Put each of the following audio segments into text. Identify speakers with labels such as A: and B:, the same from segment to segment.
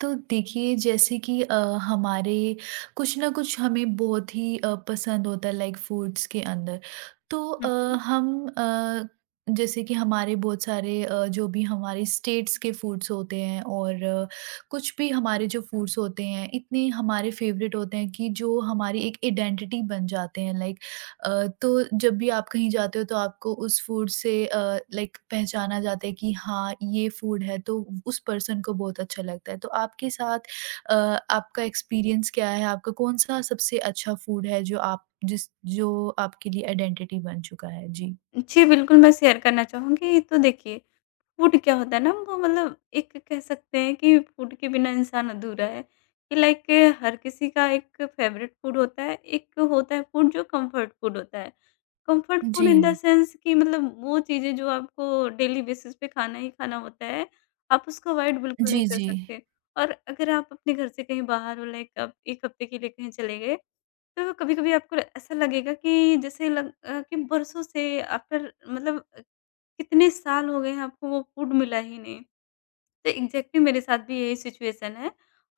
A: तो देखिए जैसे कि हमारे कुछ ना कुछ हमें बहुत ही पसंद होता है लाइक फूड्स के अंदर तो
B: हुँ, हुँ।
A: हम अ, जैसे कि हमारे बहुत सारे जो भी हमारे स्टेट्स के फूड्स होते हैं और कुछ भी हमारे जो फूड्स होते हैं इतने हमारे फेवरेट होते हैं कि जो हमारी एक आइडेंटिटी बन जाते हैं लाइक तो जब भी आप कहीं जाते हो तो आपको उस फूड से लाइक पहचाना जाता है कि हाँ ये फूड है तो उस पर्सन को बहुत अच्छा लगता है। तो आपके साथ अ, आपका एक्सपीरियंस क्या है? आपका कौन-सा सबसे अच्छा फूड है जो आप जिस जो आपके लिए आइडेंटिटी बन चुका है? जी।
B: जी, बिल्कुल मैं शेयर करना चाहूँगी। तो देखिए, फूड क्या होता है ना, वो मतलब एक कह सकते हैं कि फूड के बिना इंसान अधूरा है, कि लाइक हर किसी का एक फ़ेवरेट फूड होता है, एक होता है फूड जो कम्फ़र्ट फूड होता है। कम्फ़र्ट फूड इन द
A: जी।
B: सेंस कि मतलब वो चीज़ें जो आपको डेली बेसिस पे खाना ही खाना होता है, आप उसको अवॉइड बिल्कुल
A: जी,
B: नहीं कर
A: जी।
B: सकते। और अगर आप अपने घर से कहीं बाहर हो, लाइक आप 1 हफ़्ते के लिए कहीं चले गए, तो कभी-कभी आपको ऐसा लगेगा कि जैसे कि बरसों से आफ्टर मतलब कितने साल हो गए हैं आपको वो फूड मिला ही नहीं। तो एग्ज़ैक्टली मेरे साथ भी यही सिचुएशन है,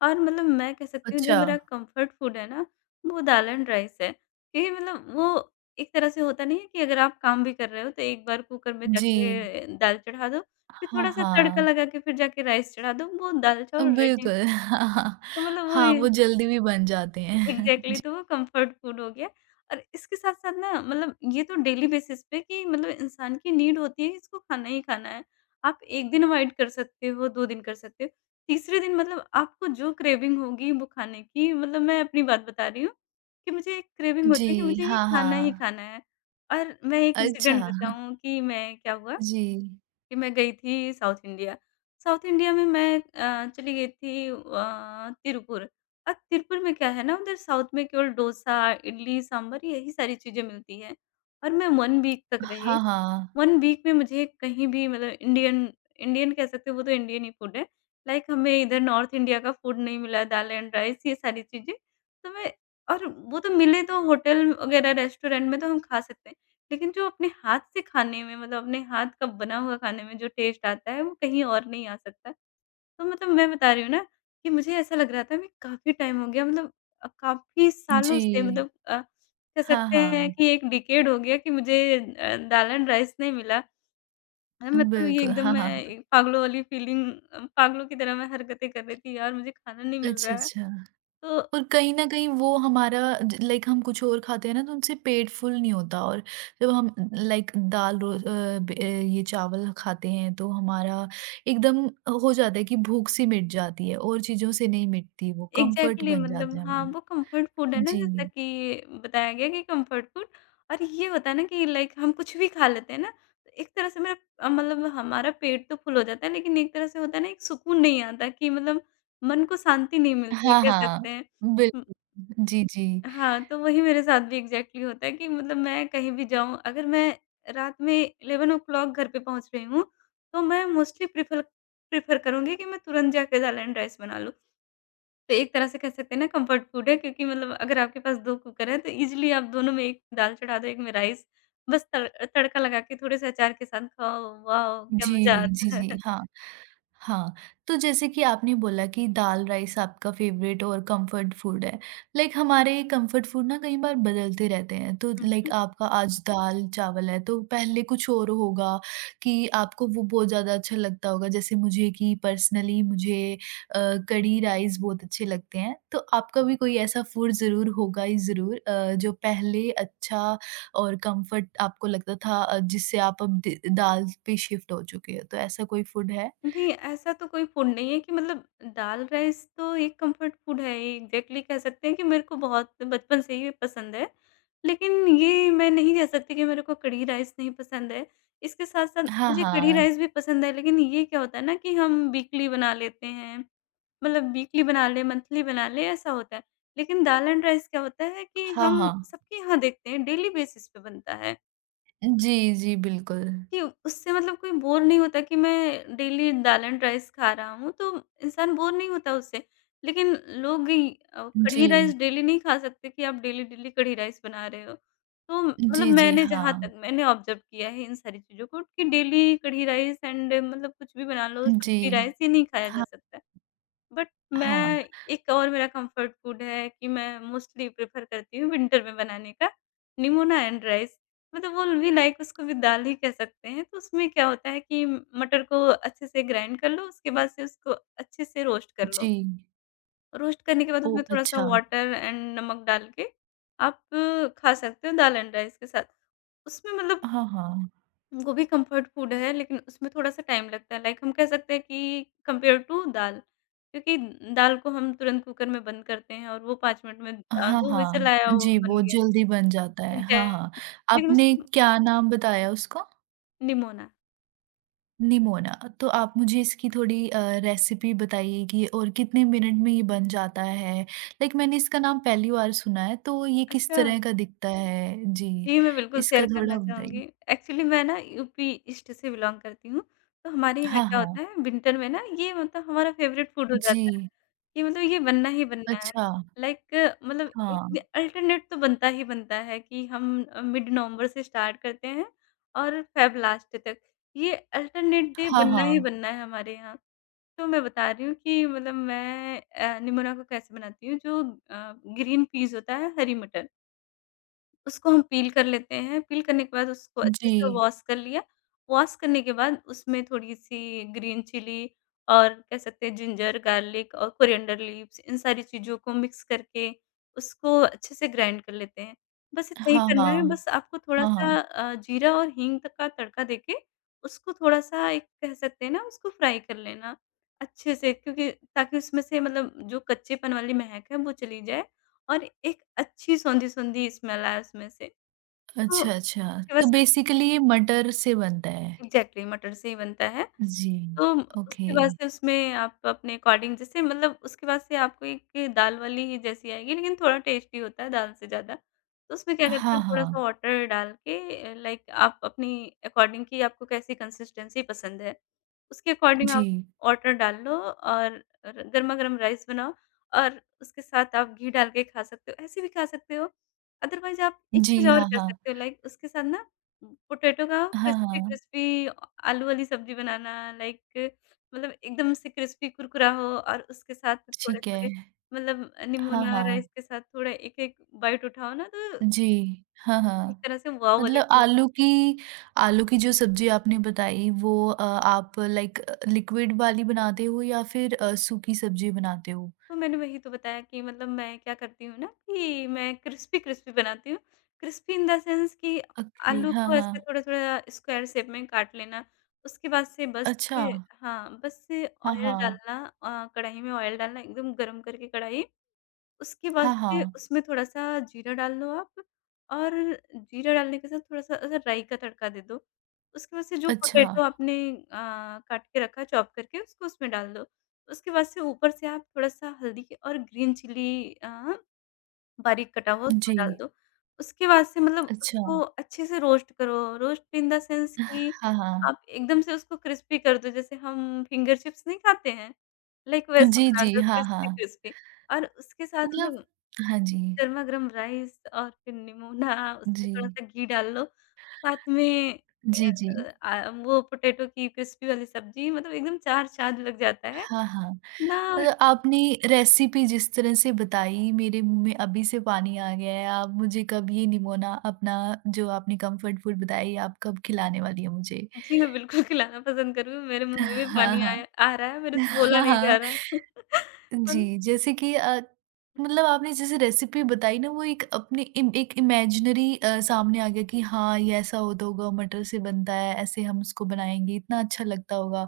B: और मतलब मैं कह सकती हूँ जो
A: अच्छा।
B: मेरा कम्फ़र्ट फूड है ना, वो दाल एंड राइस है। क्योंकि मतलब वो एक तरह से होता नहीं है कि अगर आप काम भी कर रहे हो तो एक बार कुकर में
A: जी।
B: जाके दाल चढ़ा दो, फिर
A: हाँ,
B: थोड़ा-सा तड़का
A: हाँ।
B: लगा के फिर जाके राइस चढ़ा दो, वो दाल-चावल रेडी।
A: बिल्कुल। हाँ, हाँ।
B: तो मतलब वो
A: हाँ,
B: ये
A: वो जल्दी भी बन जाते हैं।
B: एग्ज़ैक्टली,
A: जी।
B: तो वो कम्फर्ट फूड हो गया। और इसके साथ-साथ ना, मतलब ये तो डेली बेसिस पे कि मतलब इंसान की नीड होती है कि इसको खाना ही खाना है। आप 1 दिन अवॉइड कर सकते हो, 2 दिन कर सकते हो। तीसरे दिन मतलब आपको जो क्रेविंग होगी वो खाने की, मतलब मैं अपनी बात बता रही हूँ कि मुझे एक क्रेविंग होती है कि
A: जी,
B: मुझे ये
A: हाँ,
B: खाना ही
A: हाँ।
B: खाना है। और मैं एक इंसिडेंट
A: अच्छा।
B: बताऊँ कि मैं क्या हुआ,
A: जी।
B: कि मैं गई थी साउथ इंडिया। साउथ इंडिया में मैं चली गई थी तिरुपुर। अब तिरुपुर में क्या है ना, उधर साउथ में केवल डोसा, इडली, सांभर, यही सारी चीज़ें मिलती हैं और मैं 1 वीक तक रही।
A: हाँ, हाँ।
B: 1 वीक में मुझे कहीं भी मतलब इंडियन, इंडियन कह सकते हो वो तो इंडियन ही फूड है। लाइक हमें इधर नॉर्थ इंडिया का फूड नहीं मिला, दाल एंड राइस ये सारी चीज़ें। तो मैं और वो तो मिले, तो होटल वगैरह रेस्टोरेंट में तो हम खा सकते हैं। लेकिन जो अपने हाथ से खाने में, मतलब अपने हाथ का बना हुआ खाने में जो टेस्ट आता है, वो कहीं और नहीं आ सकता। तो मतलब मैं बता रही हूँ ना, कि मुझे ऐसा लग रहा था मैं काफ़ी टाइम हो गया, मतलब काफ़ी सालों से
A: जी।
B: मतलब कह
A: हाँ,
B: सकते हैं
A: हाँ।
B: कि 1 डिकेड हो गया कि मुझे दाल एंड राइस नहीं मिला। अरे! मतलब ये
A: बिल्कुल,
B: एकदम
A: हाँ,
B: मैं
A: हाँ, हाँ।
B: एक पागलों वाली फीलिंग, पागलों की तरह मैं हरकतें कर रही थी, यार मुझे खाना नहीं मिल
A: अच्छा,
B: रहा है।
A: अच्छा।
B: तो
A: और कहीं न कहीं वो हमारा ज लाइक हम कुछ और खाते हैं ना तो उनसे पेट फुल नहीं होता और जब हम लाइक दाल रो अ, ब अ, ये चावल खाते हैं तो हमारा एकदम हो जाता है कि भूख-सी मिट जाती है और चीज़ों से नहीं मिटती वो, कम्फर्ट
B: एग्ज़ैक्टली,
A: बन
B: मतलब
A: जाता है
B: हाँ,
A: हमारा।
B: वो कम्फ़र्ट फूड है ना, जैसा
A: जी।
B: कि बताया गया कि कम्फ़र्ट फूड। और ये होता है ना कि लाइक हम कुछ भी खा लेते हैं ना, तो एक तरह से मेरा मतलब हमारा पेट तो फुल हो जाता है, लेकिन एक तरह से होता है ना, एक सुकून नहीं आता कि मतलब मन को शांति नहीं मिलती
A: हाँ,
B: कह सकते
A: हाँ। बिल
B: हैं।
A: जी, जी।
B: हाँ, तो वही मेरे साथ भी एग्ज़ैक्टली होता है कि मतलब मैं कहीं भी जाऊँ, अगर मैं रात में 11 ओ क्लॉक घर पे पहुँच रही हूँ, तो मैं मोस्टली प्रेफ़र प्रेफ़र करूँगी कि मैं तुरंत जाके दाल एंड राइस बना लूँ। तो एक तरह से कह सकते हैं ना, कम्फ़र्ट फूड है, क्योंकि मतलब अगर आपके पास 2 कुकर हैं, तो ईज़िली आप दोनों में एक दाल चढ़ा दो, एक में राइस। बस तड़का लगा के थोड़े-से अचार के साथ खाओ, वॉव! क्या मज़ा
A: जी, जी,
B: आता है।
A: जी, हाँ। हाँ, तो जैसे कि आपने बोला कि दाल-राइस आपका फ़ेवरेट और कम्फ़र्ट फ़ूड है। लाइक हमारे कम्फ़र्ट फ़ूड ना कई बार बदलते रहते हैं, तो लाइक
B: हुँ।
A: आपका आज दाल-चावल है, तो पहले कुछ और होगा कि आपको वो बहुत ज़्यादा अच्छा लगता होगा। जैसे मुझे कि पर्सनली मुझे अ, कढ़ी राइस बहुत अच्छे लगते हैं, तो आपका भी कोई ऐसा फ़ूड ज़रूर होगा ही ज़रूर जो पहले अच्छा और कम्फ़र्ट आपको लगता था जिससे आप अब द दाल पे शिफ़्ट हो चुके हो, तो ऐसा कोई फ़ूड है?
B: नहीं, ऐसा तो कोई फूड नहीं है कि मतलब दाल-राइस तो एक कम्फर्ट फूड है। एग्ज़ैक्टली कह सकते हैं कि मेरे को बहुत बचपन से ही पसंद है। लेकिन ये मैं नहीं कह सकती कि मेरे को कढ़ी राइस नहीं पसंद है। इसके साथ-साथ
A: हाँ,
B: मुझे कढ़ी
A: हाँ।
B: राइस भी पसंद है, लेकिन ये क्या होता है ना कि हम वीकली बना लेते हैं, मतलब वीकली बना लें, मंथली बना लें, ऐसा होता है। लेकिन दाल एंड राइस क्या होता है कि
A: हाँ,
B: हम
A: हाँ।
B: सबके यहाँ देखते हैं, डेली बेसिस पे बनता है।
A: जी, जी, बिल्कुल।
B: कि उससे मतलब कोई बोर नहीं होता कि मैं डेली दाल एंड राइस खा रहा हूँ, तो इंसान बोर नहीं होता उससे। लेकिन लोग
A: जी।
B: कढ़ी राइस डेली नहीं खा सकते कि आप डेली-डेली कढ़ी राइस बना रहे हो। तो मतलब
A: जी, जी,
B: मैंने, जहाँ
A: हाँ।
B: तक मैंने ऑब्ज़र्व किया है इन सारी चीज़ों को, कि डेली कढ़ी राइस एंड मतलब कुछ भी बना लो,
A: जी।
B: सब्ज़ी राइस, ये नहीं खाया जा
A: हाँ,
B: सकता है। बट
A: हाँ।
B: मैं, एक और मेरा कम्फर्ट फूड है कि मैं मोस्टली प्रेफ़र करती हूँ विंटर में बनाने का, निमोना एंड राइस। मतलब वो भी लाइक उसको भी दाल ही कह सकते हैं। तो उसमें क्या होता है कि मटर को अच्छे से ग्राइंड कर लो, उसके बाद से उसको अच्छे से रोस्ट कर लो।
A: जी।
B: रोस्ट करने के बाद उसमें
A: ओह!
B: थोड़ा-सा
A: अच्छा।
B: वाटर एंड नमक डाल के आप खा सकते हो दाल एंड राइस के साथ। उसमें मतलब
A: हाँ, हाँ।
B: वो भी कम्फर्ट फूड है, लेकिन उसमें थोड़ा-सा टाइम लगता है। लाइक हम कह सकते हैं कि कंपेयर टू दाल, क्योंकि दाल को हम तुरंत कुकर में बंद करते हैं और वो 5 मिनट में,
A: हाँ,
B: दो व्हिसल
A: हाँ।
B: आया वो
A: जी,
B: बन
A: वो
B: गया।
A: जल्दी बन जाता है। हाँ, हाँ।
B: एग्ज़ैक्टली, लेकिन
A: आपने
B: उसको
A: क्या नाम बताया उसका?
B: निमोना।
A: निमोना। तो आप मुझे इसकी थोड़ी रेसिपी बताइए कि और कितने मिनट में ये बन जाता है? लाइक मैंने इसका नाम पहली बार सुना है, तो ये किस
B: अच्छा।
A: तरह का दिखता है? जी,
B: जी, मैं बिल्कुल शेयर
A: इसका
B: करना
A: थोड़ा
B: चाहूँगी।
A: बताइए।
B: एक्चुअली मैं ना यूपी ईस्ट से बिलॉन्ग करती हूँ, तो हमारे यहाँ
A: हाँ,
B: क्या
A: हाँ।
B: होता है विंटर में ना, ये मतलब हमारा फ़ेवरेट फूड हो जाता है,
A: जी,
B: कि मतलब ये बनना ही बनना है।
A: अच्छा,
B: लाइक मतलब एक
A: हाँ।
B: अल्टरनेट तो बनता ही बनता है कि हम मिड नवंबर से स्टार्ट करते हैं और फ़ेब लास्ट तक, ये अल्टरनेट डे
A: हाँ,
B: बनना ही
A: हाँ।
B: बनना है हमारे यहाँ। तो मैं बता रही हूँ कि मतलब मैं निमोना को कैसे बनाती हूँ। जो अ, ग्रीन पीस होता है, हरी मटर, उसको हम पील कर लेते हैं। पील करने के बाद उसको अच्छे
A: जी।
B: से वॉश कर लिया। वॉश करने के बाद उसमें थोड़ी-सी ग्रीन चिली और कह सकते हैं जिंजर, गार्लिक और कोरिएंडर लीव्स, इन सारी चीज़ों को मिक्स करके उसको अच्छे से ग्राइंड कर लेते हैं। बस इतना ही
A: हाँ,
B: करना है,
A: हाँ।
B: बस आपको
A: हाँ,
B: थोड़ा-सा
A: हाँ।
B: जीरा और हींग तक का तड़का देके उसको थोड़ा-सा, एक कह सकते हैं ना, उसको फ्राई कर लेना अच्छे से, क्योंकि ताकि उसमें से मतलब जो कच्चेपन वाली महक है वो चली जाए और एक अच्छी सोंधी-सोंधी स्मेल आए उसमें से, तो
A: अच्छा, अच्छा।
B: उसकी
A: तो
B: वजह से
A: बेसिकली ये मटर से बनता है।
B: एग्ज़ैक्टली मटर से ही बनता है।
A: जी,
B: तो
A: ओके।
B: उसके बाद से उसमें आप अपने अकॉर्डिंग, जैसे मतलब उसके बाद से आपको एक दाल वाली ही जैसी आएगी, लेकिन थोड़ा टेस्टी होता है दाल से ज़्यादा। तो उसमें क्या करते
A: हाँ,
B: हैं थोड़ा-सा
A: हाँ।
B: वाटर डाल के, लाइक आप अपनी अकॉर्डिंग कि आपको कैसी कंसिस्टेंसी पसंद है, उसके अकॉर्डिंग आप
A: जी।
B: वाटर डाल लो और र गरमा-गरम राइस बनाओ और उसके साथ आप घी डाल के खा सकते हो, ऐसे भी खा सकते हो। अदरवाइज़ आप एक चीज़
A: जी,
B: और
A: हाँ,
B: कर
A: हाँ।
B: सकते हो, लाइक उसके साथ ना पोटैटो का
A: हाँ, हाँ।
B: क्रिस्पी-क्रिस्पी आलू वाली सब्ज़ी बनाना, लाइक मतलब एकदम से क्रिस्पी कुरकुरा हो, और उसके साथ
A: ठीक है।
B: थोड़े-थोड़े, मतलब
A: हाँ,
B: निमोना
A: हाँ।
B: राइस के साथ थोड़ा एक-एक बाइट उठाओ ना, तो
A: जी। हाँ,
B: एक
A: हाँ।
B: तरह से वाव वाली
A: मतलब
B: फीलिंग।
A: आलू की आलू की जो सब्ज़ी आपने बताई वो आप लिक्विड वाली बनाते हो या फिर सूखी सब्ज़ी बनाते हो?
B: तो मैंने वही तो बताया कि मतलब मैं क्या करती हूँ ना कि मैं क्रिस्पी-क्रिस्पी बनाती हूँ। क्रिस्पी इन द सेंस कि
A: ओके,
B: आलू
A: हाँ,
B: को ऐसे
A: हाँ।
B: थोड़ा-थोड़ा स्क्वायर शेप में काट लेना। उसके बाद से
A: अच्छा।
B: हाँ, बस से
A: हाँ,
B: ऑयल
A: हाँ।
B: डालना, कढ़ाई में ऑयल डालना, एकदम गरम करके कढ़ाई, उसके बाद
A: हाँ,
B: से
A: हाँ।
B: उसमें थोड़ा-सा जीरा डाल लो आप, और जीरा डालने के साथ थोड़ा-सा अगर राई का तड़का दे दो। उसके बाद से जो
A: अच्छा।
B: पोटैटो आपने काट के रखा है चॉप करके, उसको उसमें डाल दो। उसके बाद से ऊपर से आप थोड़ा-सा हल्दी के और ग्रीन चिली अ, बारीक कटा हुआ उसमें
A: जी।
B: डाल दो। उसके बाद से मतलब
A: अच्छा।
B: उसको अच्छे से रोस्ट करो, रोस्ट इन द सेंस कि
A: हाँ, हाँ।
B: आप एकदम से उसको क्रिस्पी कर दो, जैसे हम फिंगर चिप्स नहीं खाते हैं? लाइक वैसा
A: जी,
B: बना
A: जी।
B: दो
A: हाँ, हाँ।
B: क्रिस्पी क्रिस्पी और उसके साथ
A: मतलब
B: मतलब
A: हाँ जी।
B: गरमा-गरम राइस और फिर निमोना, उसमें
A: जी।
B: थोड़ा-सा घी डाल लो, साथ में
A: जी, जी।
B: वो पोटैटो की क्रिस्पी वाली सब्ज़ी मतलब एकदम चार चाँद लग जाता है।
A: हाँ, हाँ।
B: ना
A: मतलब आपने रेसिपी जिस तरह से बताई मेरे मुँह में अभी से पानी आ गया है। आप मुझे कब ये निमोना अपना जो आपने कम्फर्ट फूड बताई आप कब खिलाने वाली है मुझे?
B: जी, मैं बिल्कुल खिलाना पसंद करूँगी, मेरे मुँह में भी
A: हाँ,
B: पानी आया
A: हाँ।
B: आ रहा है, मेरे से बोला
A: हाँ,
B: नहीं जा
A: हाँ।
B: रहा। पर
A: जी, जैसे कि मतलब आपने जैसे रेसिपी बताई ना वो एक अपने इम एक इमेजिनरी सामने आ गया कि हाँ, ये ऐसा होता होगा मटर से बनता है, ऐसे हम उसको बनाएँगे, इतना अच्छा लगता होगा।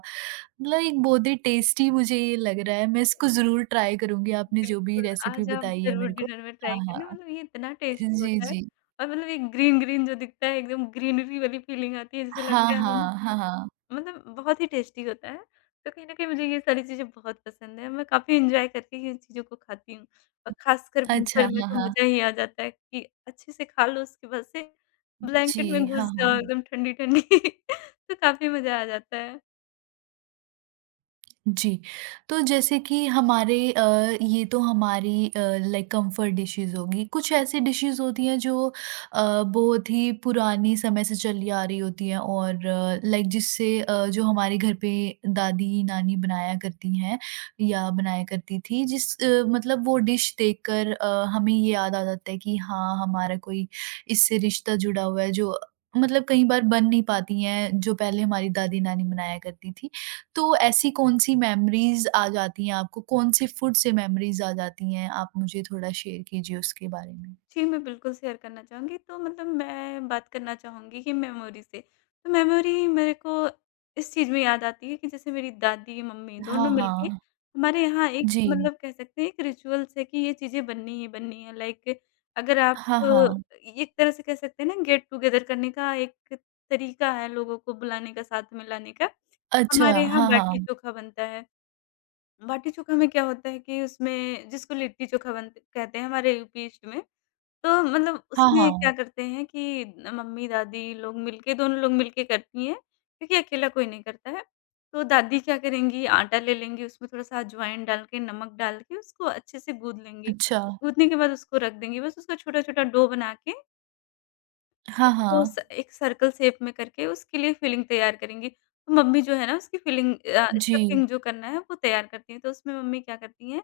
A: मतलब एक बहुत ही टेस्टी मुझे ये लग रहा है, मैं इसको ज़रूर ट्राई करूँगी, आपने जो भी
B: बिल्कुल,
A: रेसिपी
B: आज आप
A: बताई है
B: ज़रूर
A: मेरे को।
B: डिनर में
A: हाँ,
B: ट्राई करना,
A: हाँ।
B: मतलब ये इतना टेस्टी
A: जी,
B: होता है
A: जी।
B: और मतलब ये ग्रीन-ग्रीन जो दिखता है, एकदम ग्रीनरी वाली फीलिंग आती है, जैसे
A: हाँ,
B: लगता है हम
A: हाँ। हाँ, हाँ।
B: मतलब बहुत ही टेस्टी होता है। तो कहीं न कहीं मुझे ये सारी चीज़ें बहुत पसंद हैं। मैं काफ़ी एन्जॉय करके इन चीज़ों को खाती हूँ और ख़ासकर
A: अच्छा,
B: विंटर में
A: हाँ,
B: तो
A: हाँ।
B: मज़ा ही आ जाता है कि अच्छे से खा लो उसके बाद से ब्लैंकेट में
A: जी, हाँ,
B: घुस जाओ
A: हाँ।
B: एकदम ठंडी-ठंडी। तो काफ़ी मज़ा आ जाता है।
A: जी, तो जैसे कि हमारे ये तो हमारी लाइक कंफर्ट डिशेज़ होगी। कुछ ऐसी डिशेज़ होती हैं जो बहुत ही पुरानी समय से चली आ रही होती हैं और लाइक जो हमारे घर पे दादी-नानी बनाया करती हैं या बनाया करती थी मतलब वो डिश देखकर हमें ये याद आ जाता है कि हाँ, हमारा कोई इससे रिश्ता जुड़ा हुआ है जो मतलब कई बार बन नहीं पाती हैं, जो पहले हमारी दादी-नानी बनाया करती थी। तो ऐसी कौन-सी मेमोरीज़ आ जाती हैं आपको? कौन-से फूड से मेमोरीज़ आ जाती हैं? आप मुझे थोड़ा शेयर कीजिए उसके बारे में।
B: जी, मैं बिल्कुल शेयर करना चाहूँगी। तो मतलब मैं बात करना चाहूँगी कि मेमोरी से। तो मेमोरी मेरे को इस चीज़ में याद आती है कि जैसे मेरी दादी, मम्मी दोनों
A: हाँ,
B: हुँ। मिलके
A: हाँ।
B: हमारे यहाँ एक
A: जी।
B: अच्छा। मतलब कह सकते हैं एक रिचुअल्स है कि ये चीज़ें बननी ही बननी है। लाइक अगर आप
A: हाँ,
B: अ,
A: हाँ।
B: एक तरह से कह सकते हैं ना गेट टुगेदर करने का एक तरीका है लोगों को बुलाने का, साथ में लाने का।
A: अच्छा।
B: हमारे यहाँ
A: हाँ, हाँ।
B: बाटी-चोखा बनता है। बाटी-चोखा में क्या होता है कि उसमें जिसको लिट्टी-चोखा बनते कहते हैं हमारे यूपी ईस्ट में। तो मतलब
A: हाँ,
B: उसमें क्या
A: हाँ।
B: करते हैं कि न मम्मी-दादी लोग मिलके दोनों लोग मिलके करती हैं, क्योंकि अकेला कोई नहीं करता है। तो दादी क्या करेंगी आटा ले लेंगी, उसमें थोड़ा-सा अजवाइन डाल के, नमक डाल के उसको अच्छे से गूँध लेंगी।
A: अच्छा।
B: गूँथने के बाद उसको रख देंगी, बस उसका छोटा-छोटा डो बना के
A: हाँ,
B: उसको
A: हाँ।
B: स एक सर्कल शेप में करके उसके लिए फिलिंग तैयार करेंगी। तो मम्मी जो है ना उसकी फिलिंग
A: जी।
B: स्टफिंग जो करना है वो तैयार करती हैं। तो उसमें मम्मी क्या करती हैं,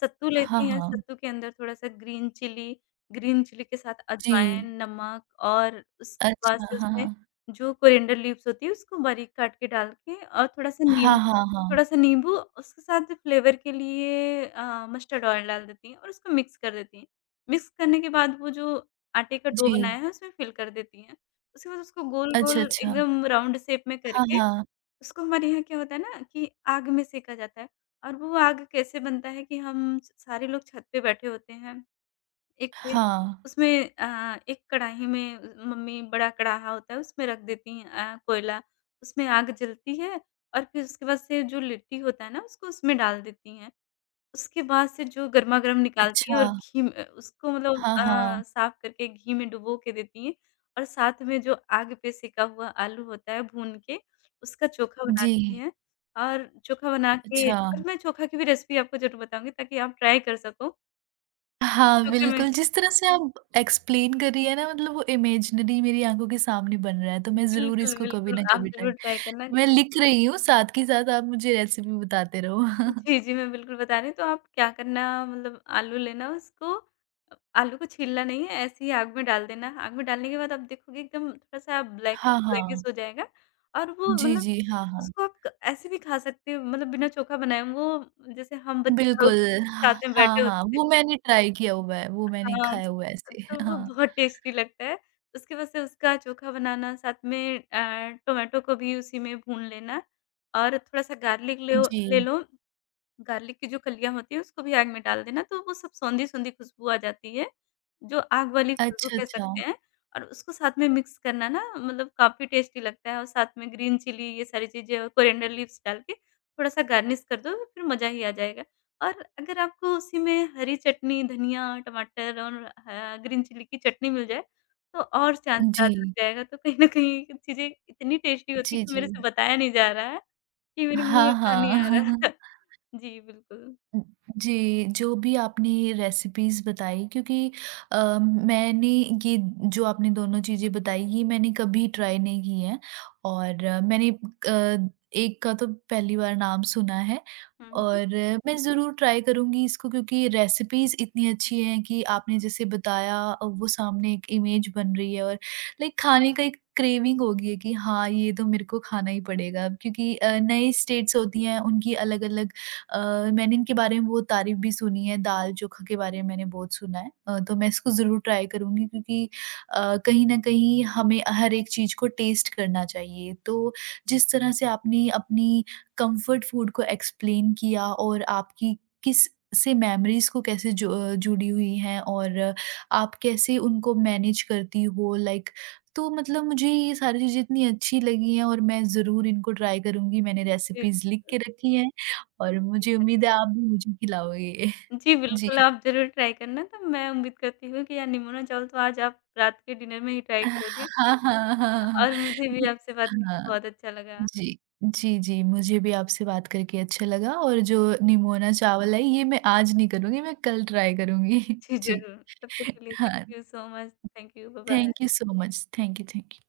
B: सत्तू
A: हाँ,
B: लेती हैं,
A: हाँ।
B: सत्तू के अंदर थोड़ा-सा ग्रीन चिली के साथ
A: जी।
B: अजवाइन, नमक और उसके बाद
A: अच्छा।
B: से उसमें
A: हाँ।
B: जो कोरिएंडर लीव्स होती है उसको बारीक काट के डाल के और थोड़ा-सा
A: हाँ,
B: नीम
A: हाँ, हाँ।
B: थोड़ा-सा नींबू उसके साथ फ्लेवर के लिए मस्टर्ड ऑयल डाल देती हैं और उसको मिक्स कर देती हैं। मिक्स करने के बाद वो जो आटे का डो
A: जी।
B: बनाया है उसमें फ़िल कर देती हैं। उसके बाद उसको
A: अच्छा,
B: गोल-गोल
A: अच्छा।
B: एकदम राउंड शेप में
A: हाँ,
B: करके
A: हाँ।
B: उसको हमारे यहाँ क्या होता है ना कि आग में सेंका जाता है और वो आग कैसे बनता है कि हम स सारे लोग छत पे बैठे होते हैं। एक पे-
A: हाँ।
B: उसमें एक कढ़ाई में मम्मी बड़ा कढ़ाहा होता है उसमें रख देती हैं कोयला, उसमें आग जलती है और फिर उसके बाद से जो लिट्टी होता है ना उसको उसमें डाल देती हैं। उसके बाद से जो गरमा-गरम निकालती हैं
A: अच्छा।
B: और घी में उसको मतलब
A: हाँ, हाँ।
B: साफ करके घी में डुबो के देती हैं और साथ में जो आग पे सेका हुआ आलू होता है भून के, उसका चोखा
A: जी।
B: बनाती हैं और चोखा बना के
A: अच्छा।
B: और मैं चोखा की भी रेसिपी आपको ज़रूर बताऊँगी ताकि आप ट्राई कर सको।
A: हाँ,
B: चोखे में
A: बिल्कुल, जिस तरह से आप एक्सप्लेन कर रही हैं ना मतलब वो इमेजिनरी मेरी आँखों के सामने बन रहा है, तो मैं ज़रूर
B: बिल्कुल,
A: इसको कभी
B: बिल्कुल,
A: ना
B: आप
A: कभी
B: ज़रूर
A: ट्राई
B: ट्राई करना।
A: मैं लिख रही हूँ, साथ ही साथ आप मुझे रेसिपी बताते रहो।
B: जी, जी, मैं बिल्कुल बता रही हूँ, तो आप क्या करना मतलब आलू लेना उसको आलू को छीलना नहीं है, ऐसे ही आग में डाल देना। आग में डालने के बाद आप देखोगे एकदम थोड़ा-सा
A: हाँ,
B: ब्लैकिश-ब्लैकिश
A: हाँ।
B: हो जाएगा और वो
A: जी,
B: मतलब
A: जी, हाँ, हाँ।
B: उसको आप क ऐसे भी खा सकते हो मतलब बिना चोखा बनाए वो जैसे हम बच्चे लोग
A: बिल्कुल, ह
B: साथ में
A: हाँ,
B: बैठे
A: हाँ,
B: होते थे
A: वो मैंने ट्राई किया हुआ है, वो मैंने
B: हाँ,
A: खाया हुआ है ऐसे।
B: तो वो
A: हाँ।
B: बहुत टेस्टी लगता है। उसकी वजह से उसका चोखा बनाना साथ में टोमेटो को भी उसी में भून लेना और थोड़ा-सा गार्लिक
A: जी।
B: ले लो गार्लिक की जो कलियाँ होती हैं उसको भी आग में डाल देना तो वो सब सौंधी-सौंधी खुशबू आ जाती है, जो आग वाली खुशबू
A: अच्छा,
B: कह
A: अच्छा।
B: सकते हैं और उसको साथ में मिक्स करना ना मतलब काफ़ी टेस्टी लगता है और साथ में ग्रीन चिली ये सारी चीज़ें और कोरिएंडर लीव्स डाल के थोड़ा-सा गार्निश कर दो फिर मज़ा ही आ जाएगा। और अगर आपको उसी में हरी चटनी, धनिया, टमाटर और ह ग्रीन चिली की चटनी मिल जाए तो और चाँद
A: जी।
B: रात लग जाएगा तो कहीं न कहीं ये चीज़ें इतनी टेस्टी होती है
A: जी,
B: कि मेरे
A: जी।
B: से बताया नहीं जा रहा है, कि मेरे मुँह
A: हाँ,
B: में पानी आ
A: हाँ।
B: रहा है। जी, बिल्कुल।
A: उ, जी, जो भी आपने ये रेसिपीज़ बताई क्योंकि मैंने ये जो आपने दोनों चीज़ें बताई, ये मैंने कभी ट्राई नहीं की हैं और एक का तो पहली बार नाम सुना है
B: हुँ, हुँ।
A: और मैं ज़रूर ट्राई करूँगी इसको क्योंकि रेसिपीज़ इतनी अच्छी हैं कि आपने जैसे बताया वो सामने एक इमेज बन रही है और लाइक खाने का एक क्रेविंग हो गई है कि हाँ, ये तो मेरे को खाना ही पड़ेगा क्योंकि नई स्टेट्स होती हैं, उनकी अलग-अलग मैंने इनके बारे में बहुत तारीफ़ भी सुनी है, दाल चोखा के बारे में मैंने बहुत सुना है। तो मैं इसको ज़रूर ट्राई करूँगी क्योंकि कहीं न कहीं हमें हर एक चीज़ को टेस्ट करना चाहिए। तो जिस तरह से आपने अपनी कम्फ़र्ट फूड को एक्सप्लेन किया और आपकी किस से मेमोरीज़ को कैसे जुड़ी हुई हैं और आप कैसे उनको मैनेज करती हो लाइक तो मतलब मुझे ये सारी चीज़ें इतनी अच्छी लगी हैं और मैं ज़रूर इनको ट्राई करूँगी। मैंने
B: जी,
A: रेसिपीज़ लिख
B: बिल्कुल।
A: के रखी हैं। और
B: जी,
A: मुझे उम्मीद है
B: धन्यवाद।
A: आप भी मुझे खिलाओगे।
B: जी,
A: जी।
B: बिल्कुल, आप ज़रूर ट्राई करना, तो मैं उम्मीद करती हूँ कि अननिमोना चावल तो आज आप रात के डिनर में ही ट्राई
A: हाँ,
B: करोगे
A: हाँ, हाँ। हाँ।
B: और मुझे भी
A: नहीं
B: आपसे बात करके
A: हाँ,
B: बहुत अच्छा लगा।
A: जी। जी, जी, मुझे भी आपसे बात करके अच्छा लगा और जो निमोना चावल है ये मैं आज नहीं करूँगी, मैं कल ट्राई करूँगी।
B: जी,
A: जी।
B: ज़रूर। तब तक के लिए थैंक
A: हाँ,
B: you so much. Thank you, bye bye.
A: Thank you so much. Thank you, thank you.